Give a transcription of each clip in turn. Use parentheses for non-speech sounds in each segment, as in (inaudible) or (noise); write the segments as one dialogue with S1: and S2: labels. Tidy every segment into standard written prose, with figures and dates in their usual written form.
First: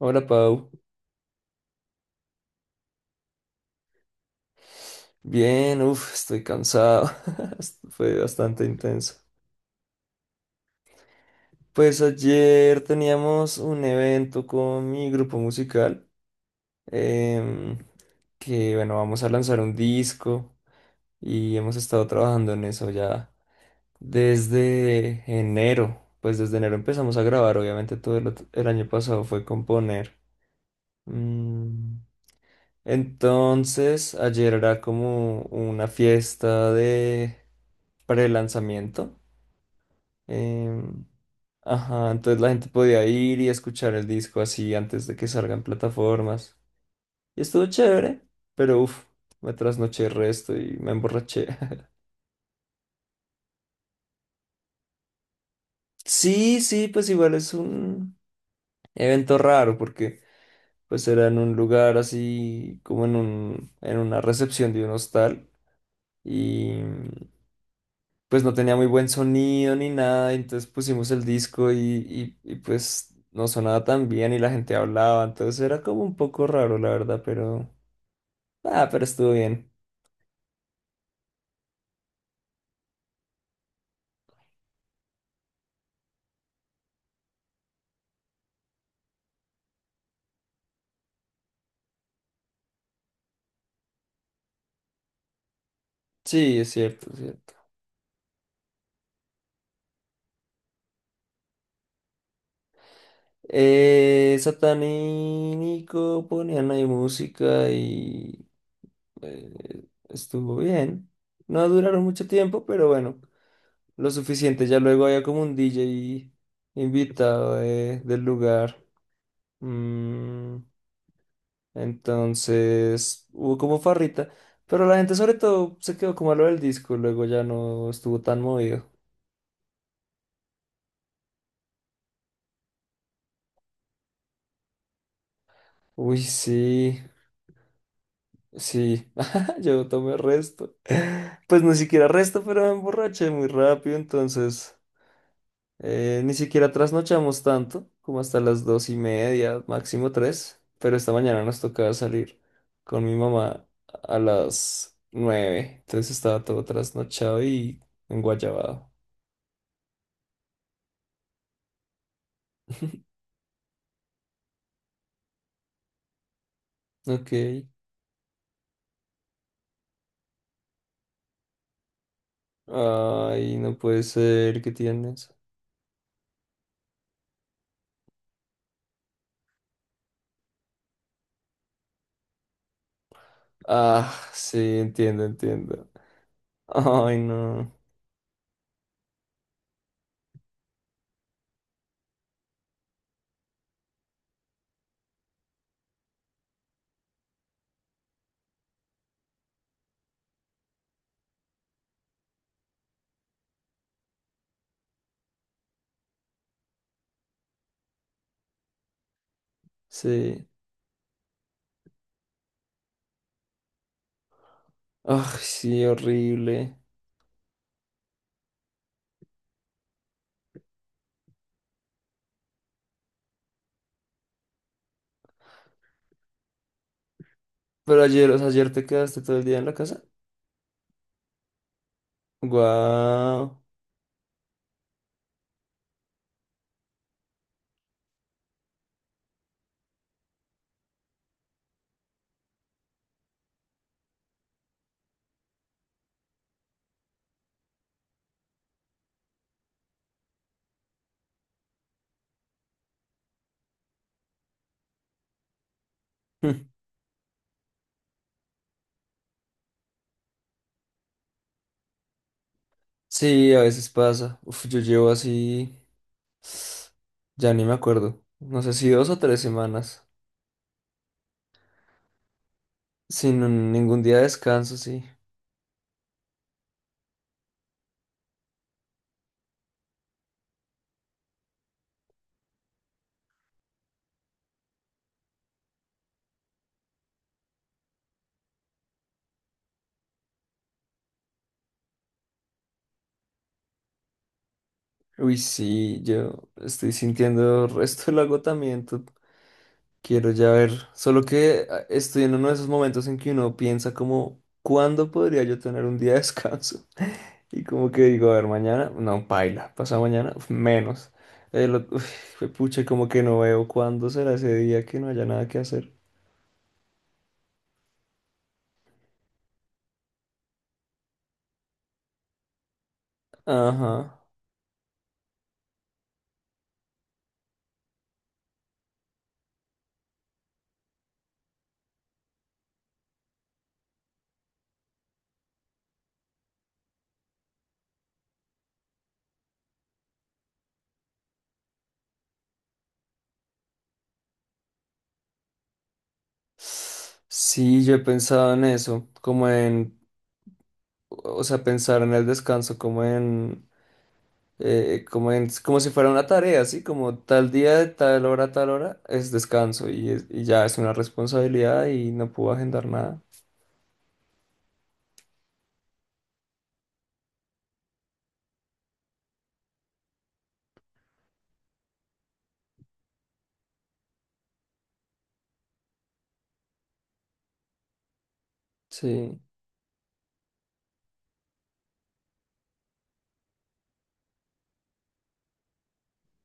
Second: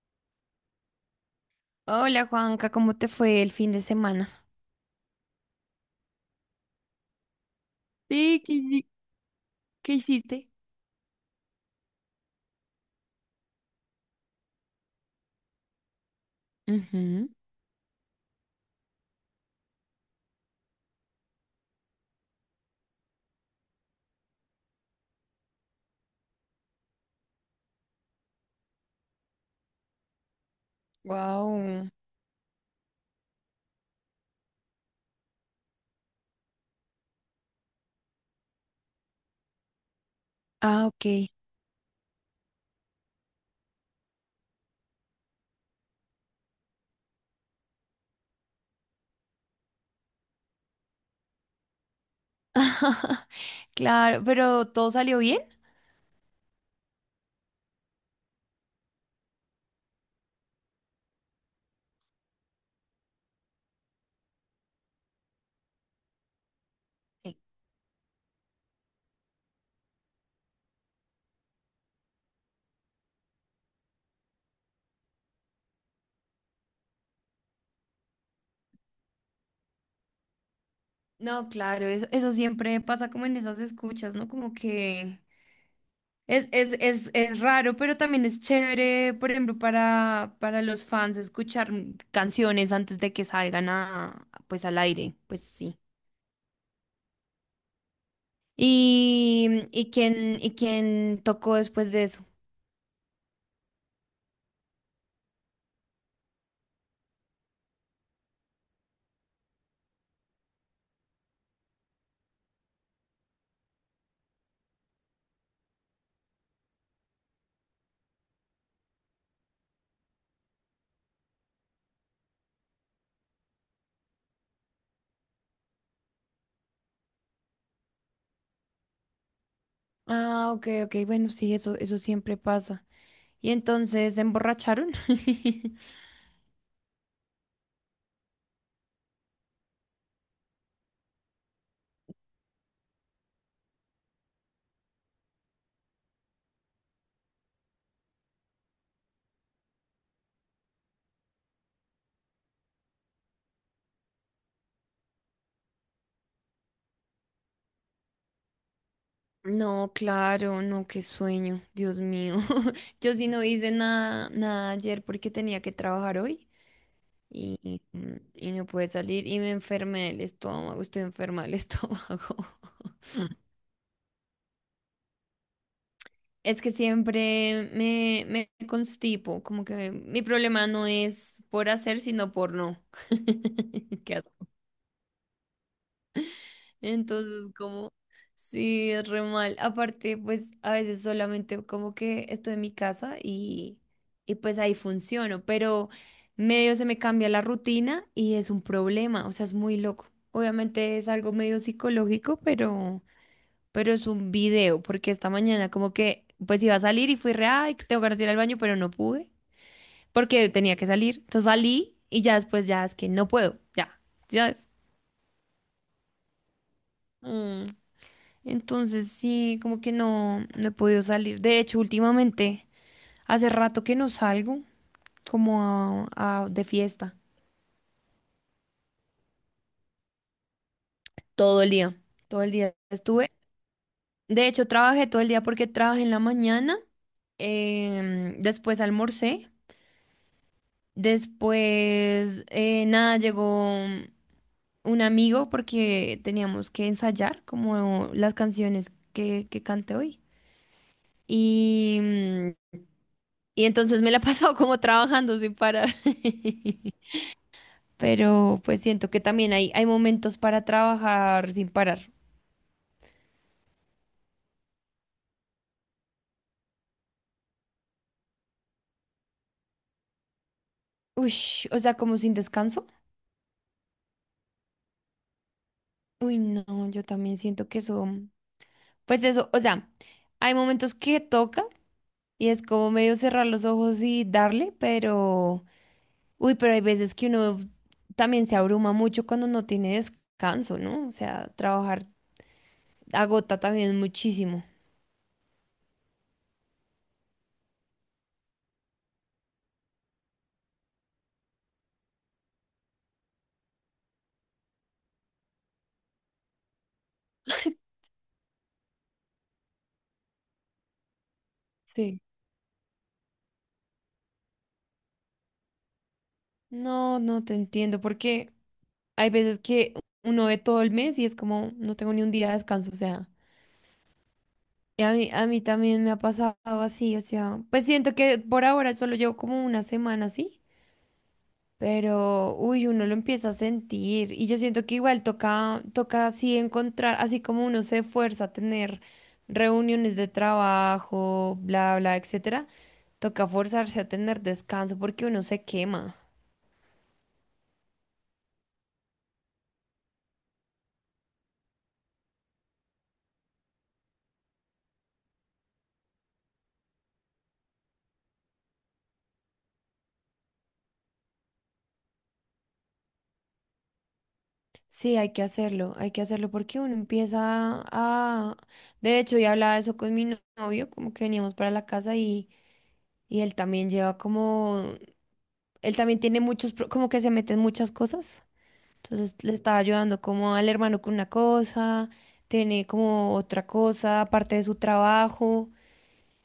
S1: Hola Pau,
S2: Hola Juanca, ¿cómo te fue el fin de semana?
S1: bien, uff, estoy cansado. (laughs) Fue
S2: Sí, ¿qué,
S1: bastante
S2: hici-
S1: intenso.
S2: Qué hiciste?
S1: Pues ayer teníamos un evento con mi grupo musical, em, que bueno, vamos a lanzar un disco y hemos estado trabajando en eso ya desde enero, pues desde enero empezamos a grabar, obviamente el año pasado fue componer.
S2: Wow.
S1: Mm, Entonces, ayer era como una fiesta de pre-lanzamiento.
S2: Ah,
S1: em,
S2: ok.
S1: ajá, entonces la gente podía ir y escuchar el disco así antes de que salgan plataformas. Y estuvo chévere, pero uff, me trasnoché el resto y me emborraché.
S2: (laughs) Claro, pero ¿todo salió bien?
S1: Sí, sí, pues igual es un evento raro porque pues era en un lugar así como en en una recepción de un hostal y
S2: Sí.
S1: pues no tenía muy buen sonido ni nada, entonces pusimos el disco y, pues no sonaba tan bien y la gente hablaba, entonces era como un poco raro la verdad, pero ah, pero estuvo bien.
S2: No, claro, eso siempre pasa como en esas escuchas, ¿no? Como que es raro, pero también es chévere, por ejemplo, para los fans escuchar canciones antes de que salgan a, pues al aire, pues sí.
S1: Sí, es cierto, es cierto.
S2: ¿Y quién tocó después de eso?
S1: Satán y Nico ponían ahí música y estuvo bien. No duraron mucho tiempo, pero bueno, lo suficiente. Ya luego había como un DJ invitado del lugar. Mm, entonces hubo como farrita, pero la gente sobre todo se quedó como a lo del disco, luego ya no estuvo tan movido.
S2: Ah, ok, ok, bueno, sí, eso siempre pasa. Y entonces se emborracharon. (laughs)
S1: Uy, sí, sí, (laughs) yo tomé resto. Pues ni siquiera resto, pero me emborraché muy rápido, entonces... Ni siquiera trasnochamos tanto, como hasta las dos y media, máximo tres, pero esta mañana nos tocaba salir con mi mamá a las nueve, entonces estaba todo trasnochado y enguayabado.
S2: No, claro, no, qué sueño, Dios mío. (laughs) Yo
S1: (laughs)
S2: sí no hice nada ayer porque tenía que trabajar hoy
S1: Ok.
S2: y y no pude salir y me enfermé del estómago, estoy enferma del (laughs) estómago.
S1: Ay, no puede ser, ¿qué tienes?
S2: Es que siempre me constipo, como que mi problema no es por hacer, sino por no. (laughs)
S1: Ah,
S2: Qué.
S1: sí, entiendo, entiendo. Ay,
S2: Entonces,
S1: no.
S2: como, sí, es re mal. Aparte, pues a veces solamente como que estoy en mi casa y pues ahí funciono, pero medio se me cambia la rutina y es un problema, o sea, es muy loco. Obviamente es algo medio psicológico, pero es un video, porque esta mañana como que, pues iba a salir y fui re, ay, que tengo ganas de ir al baño, pero no pude,
S1: Sí.
S2: porque tenía que salir. Entonces salí y ya después ya es que no puedo, ya, ya es.
S1: Ay, sí, horrible.
S2: Entonces sí, como que no he podido salir. De hecho, últimamente, hace rato que no salgo como de fiesta.
S1: Pero ayer, o sea, ayer te quedaste todo el día en la casa.
S2: Todo el día. Todo el día estuve.
S1: Guau.
S2: De hecho, trabajé todo el día porque trabajé en la mañana, después almorcé, después, nada, llegó un amigo porque teníamos que ensayar como las canciones que canté hoy. Y mm, Y entonces me la (laughs) he pasado como trabajando sin parar.
S1: (laughs)
S2: (laughs) Pero pues siento que también hay momentos para trabajar sin parar.
S1: Sí, a veces pasa. Uf, yo llevo así, ya ni me acuerdo. No sé si dos o tres semanas.
S2: Uy, o sea, como sin descanso.
S1: Sin ningún día de descanso, sí.
S2: Uy, no, yo también siento que eso, pues eso, o sea, hay momentos que toca y es como medio cerrar los ojos y darle, pero, uy, pero hay veces que uno también se abruma mucho cuando no tiene descanso, ¿no? O sea, trabajar agota también muchísimo.
S1: Uy, sí, yo estoy sintiendo el resto del agotamiento. Quiero ya ver. Solo que ah, estoy en uno de esos momentos en que uno piensa como, ¿cuándo podría yo tener un día de descanso? (laughs) Y como que digo, a ver, mañana, no, paila, pasado mañana, uf, menos.
S2: Sí.
S1: Uf, pucha, como que no veo cuándo será ese día que no haya nada que hacer.
S2: No, no te entiendo, porque hay veces que uno ve todo el mes y es como, no tengo ni un día de descanso, o sea,
S1: Ajá.
S2: y a mí también me ha pasado así, o sea, pues siento que por ahora solo llevo como una semana así, pero, uy, uno lo empieza a sentir y yo siento que igual toca, toca así encontrar, así como uno se esfuerza a tener reuniones de trabajo, bla, bla, etcétera, toca forzarse a tener descanso porque uno se quema.
S1: Sí, yo he pensado en eso, o sea, pensar en el descanso, como si fuera una tarea, ¿sí? Como tal día, de tal hora, es descanso y, y ya es una responsabilidad y no puedo agendar nada.
S2: Sí, hay que hacerlo porque uno empieza a... De hecho, yo hablaba de eso con mi no- novio, como que veníamos para la casa y él también lleva como... Él también tiene muchos, pro- como que se meten muchas cosas. Entonces
S1: Sí,
S2: le estaba ayudando como al hermano con una cosa, tiene como otra cosa, aparte de su trabajo.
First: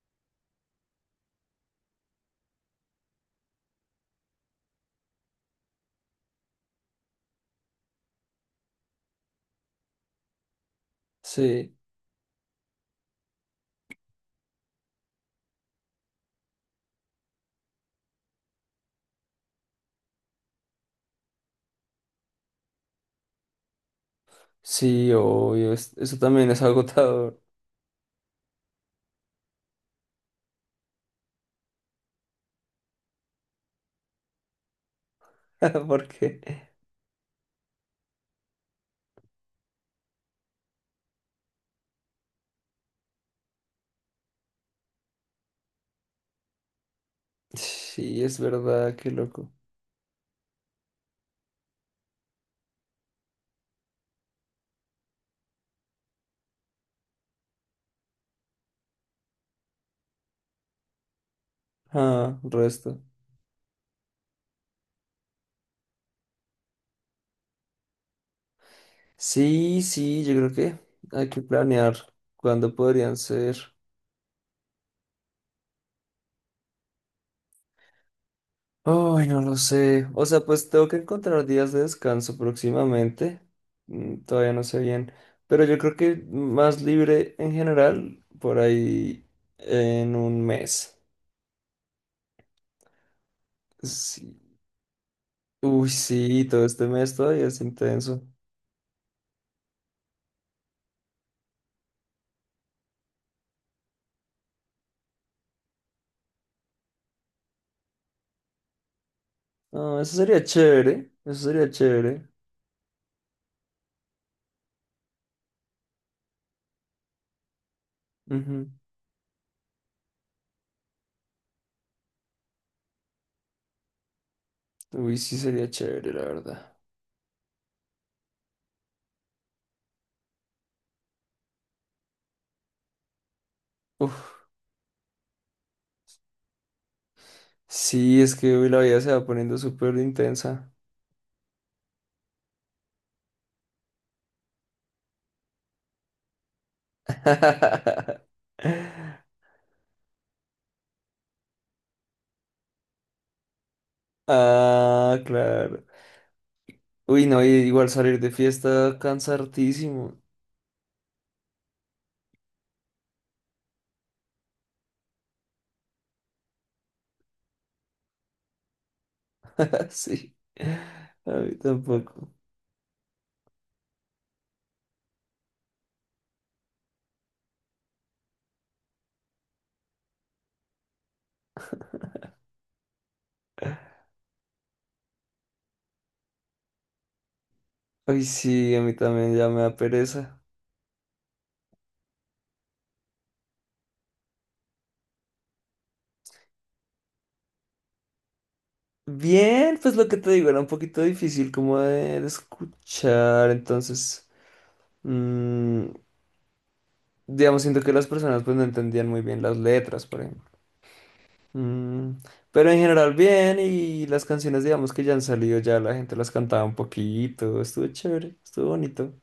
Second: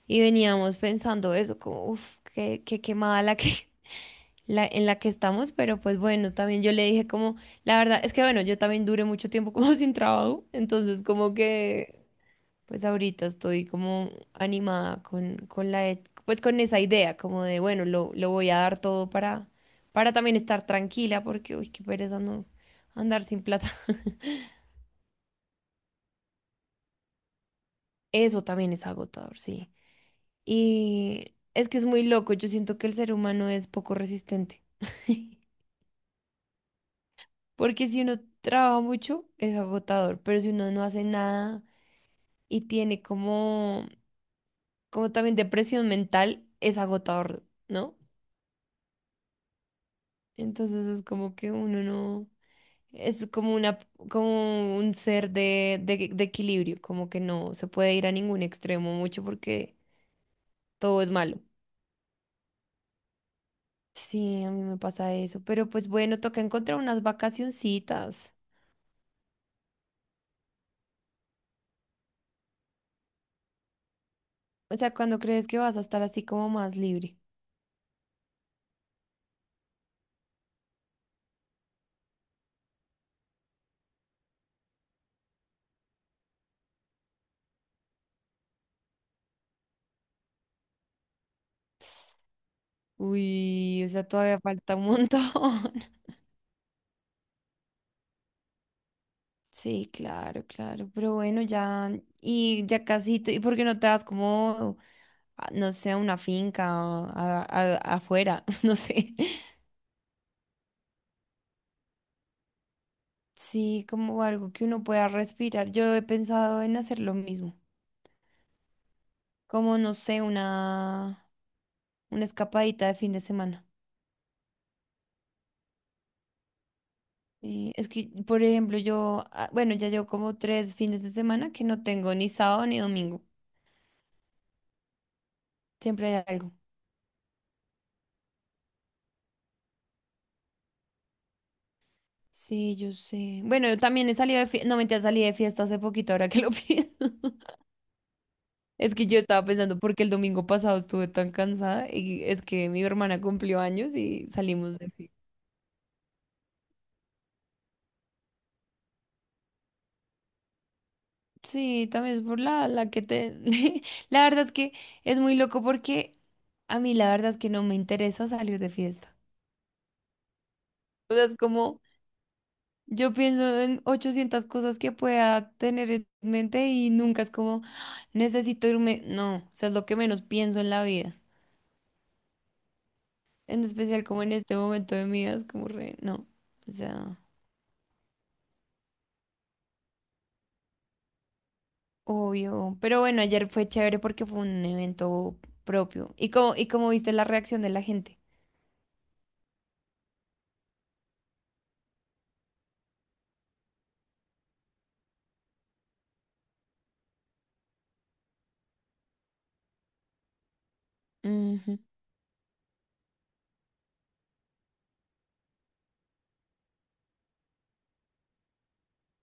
S2: Y veníamos pensando eso, como, uff, qué quemada la que... (laughs) la, en la que estamos, pero pues bueno, también yo le dije como, la verdad, es que bueno, yo también duré mucho tiempo como (laughs) sin trabajo, entonces como
S1: sí,
S2: que, pues ahorita estoy como animada con la, e- pues con esa idea, como de, bueno, lo voy a dar todo para también estar tranquila, porque, uy, qué pereza no andar sin plata. (laughs)
S1: sí, obvio, eso también es agotador,
S2: Eso también es agotador, sí. Y es que es muy loco, yo siento que el ser humano es poco resistente. (laughs)
S1: (laughs) porque
S2: Porque si uno trabaja mucho, es agotador, pero si uno no hace nada y tiene como, como también depresión mental, es agotador, ¿no?
S1: sí, es verdad, qué loco.
S2: Entonces es como que uno no, es como una, como un ser de equilibrio, como que no se puede ir a ningún extremo mucho porque todo es malo.
S1: Ah, resto.
S2: Sí, a mí me pasa eso, pero pues bueno, toca encontrar unas vacacioncitas.
S1: Sí, sí, yo creo que hay que planear cuándo podrían ser.
S2: O sea, ¿cuando crees que vas a estar así como más libre?
S1: Ay, no lo sé. O sea, pues tengo que encontrar días de descanso próximamente. Todavía no sé bien. Pero yo creo que más libre en general, por ahí en un mes.
S2: Uy, o sea,
S1: Sí.
S2: todavía falta un (laughs) montón.
S1: Uy, sí, todo este mes todavía es intenso.
S2: Sí, claro, claro, pero bueno, ya, y ya casi, tú- ¿y por qué no te das como, a- no sé, a una finca o a- afuera? (laughs) No sé.
S1: No, eso sería chévere. Eso sería chévere.
S2: Sí, como algo que uno pueda respirar. Yo he pensado en hacer lo mismo,
S1: Ujú.
S2: como, no sé, una escapadita de fin de semana.
S1: Uy, sí, sería chévere, la verdad.
S2: Sí, es que, por ejemplo, yo, ah, bueno, ya llevo como tres fines de semana que no tengo ni sábado ni domingo,
S1: Uf.
S2: siempre hay algo.
S1: Sí, es que hoy la vida se va poniendo súper intensa.
S2: Sí, yo sé. Bueno, yo también he salido de fiesta. No, mentira, salí de fiesta hace poquito, ahora que lo (laughs) pienso.
S1: (laughs)
S2: Es que yo estaba pensando porque el domingo pasado estuve tan cansada y es que mi hermana cumplió años y salimos de
S1: Ah,
S2: fiesta.
S1: claro. Uy, no, y igual salir de fiesta cansa hartísimo.
S2: Sí, también es por la que te... (laughs) La verdad es que es muy loco porque a mí la verdad es que no me interesa salir de fiesta.
S1: (laughs) Sí,
S2: O sea,
S1: a
S2: es
S1: mí
S2: como
S1: tampoco.
S2: yo pienso en 800 cosas que pueda tener en mente y nunca es como "Ah, necesito irme". No, o sea, es lo que menos pienso en la vida. En especial como en este momento de mi vida, es como re, no, o sea,
S1: Uy, sí, a mí también ya me da pereza.
S2: obvio. Pero bueno, ayer fue chévere porque fue un evento propio. Y como viste la reacción de la gente?
S1: Bien, pues lo que te digo era un poquito difícil como de escuchar, entonces, mm, digamos, siento que las personas pues no entendían muy bien las letras, por ejemplo.
S2: Ujú.
S1: Mm, pero en general bien y las canciones, digamos, que ya han salido, ya la gente las cantaba un poquito, estuvo chévere, estuvo bonito.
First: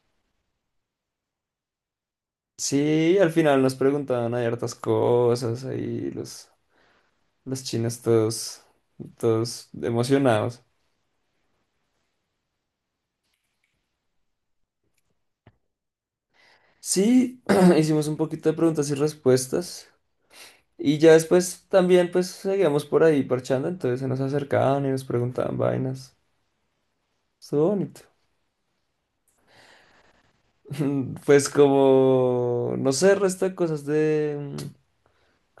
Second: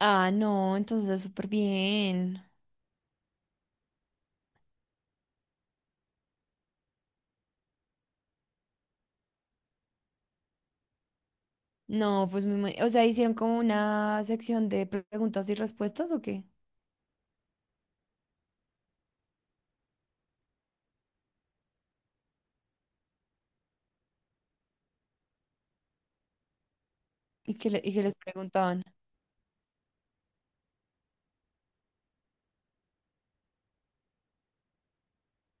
S2: Ah, no, entonces súper bien.
S1: Sí, al final nos preguntaban hay hartas cosas, ahí los chinos todos, todos emocionados.
S2: No, pues me ima- o sea, ¿hicieron como una sección de preguntas y respuestas o qué?
S1: Sí, (clears throat) hicimos un poquito de preguntas y respuestas y ya después también pues seguíamos por ahí parchando, entonces se nos acercaban y nos preguntaban vainas.
S2: ¿Y
S1: Estuvo
S2: qué, le- y
S1: bonito.
S2: qué les preguntaban?
S1: (laughs) Pues como, no sé, resto de cosas de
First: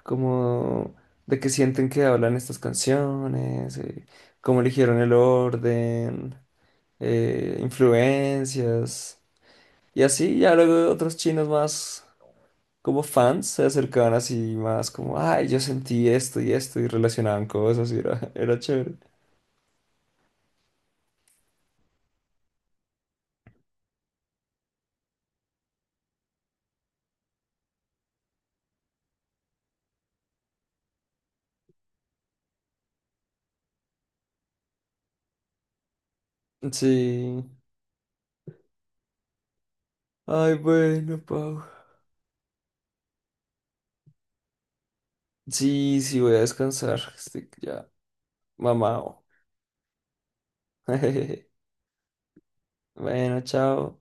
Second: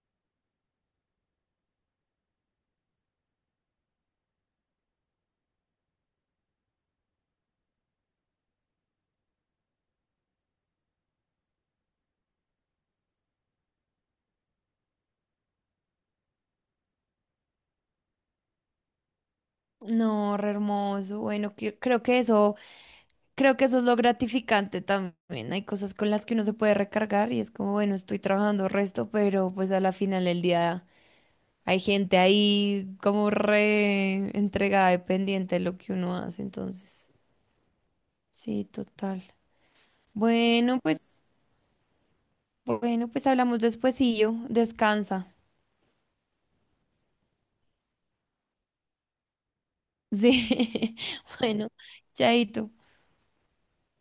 S1: como de que sienten que hablan estas canciones, cómo eligieron el orden. Influencias. Y así ya luego otros chinos más como fans se acercaban así más como, ay, yo sentí esto y esto y relacionaban cosas y era, (laughs) era chévere.
S2: No, re hermoso. Bueno, que- creo que eso. Creo que eso es lo gratificante también. Hay cosas con las que uno se puede recargar y es como, bueno, estoy trabajando resto, pero pues a la final del día hay gente ahí como re entregada, dependiente de lo que uno hace. Entonces,
S1: Sí.
S2: sí, total.
S1: Ay,
S2: Bueno,
S1: bueno,
S2: pues,
S1: Pau.
S2: bueno, pues hablamos despuesillo. Descansa.
S1: Sí, sí, voy a descansar. Estoy ya mamado.
S2: Sí. (laughs)
S1: (laughs)
S2: Bueno, chaito.
S1: Bueno, chao.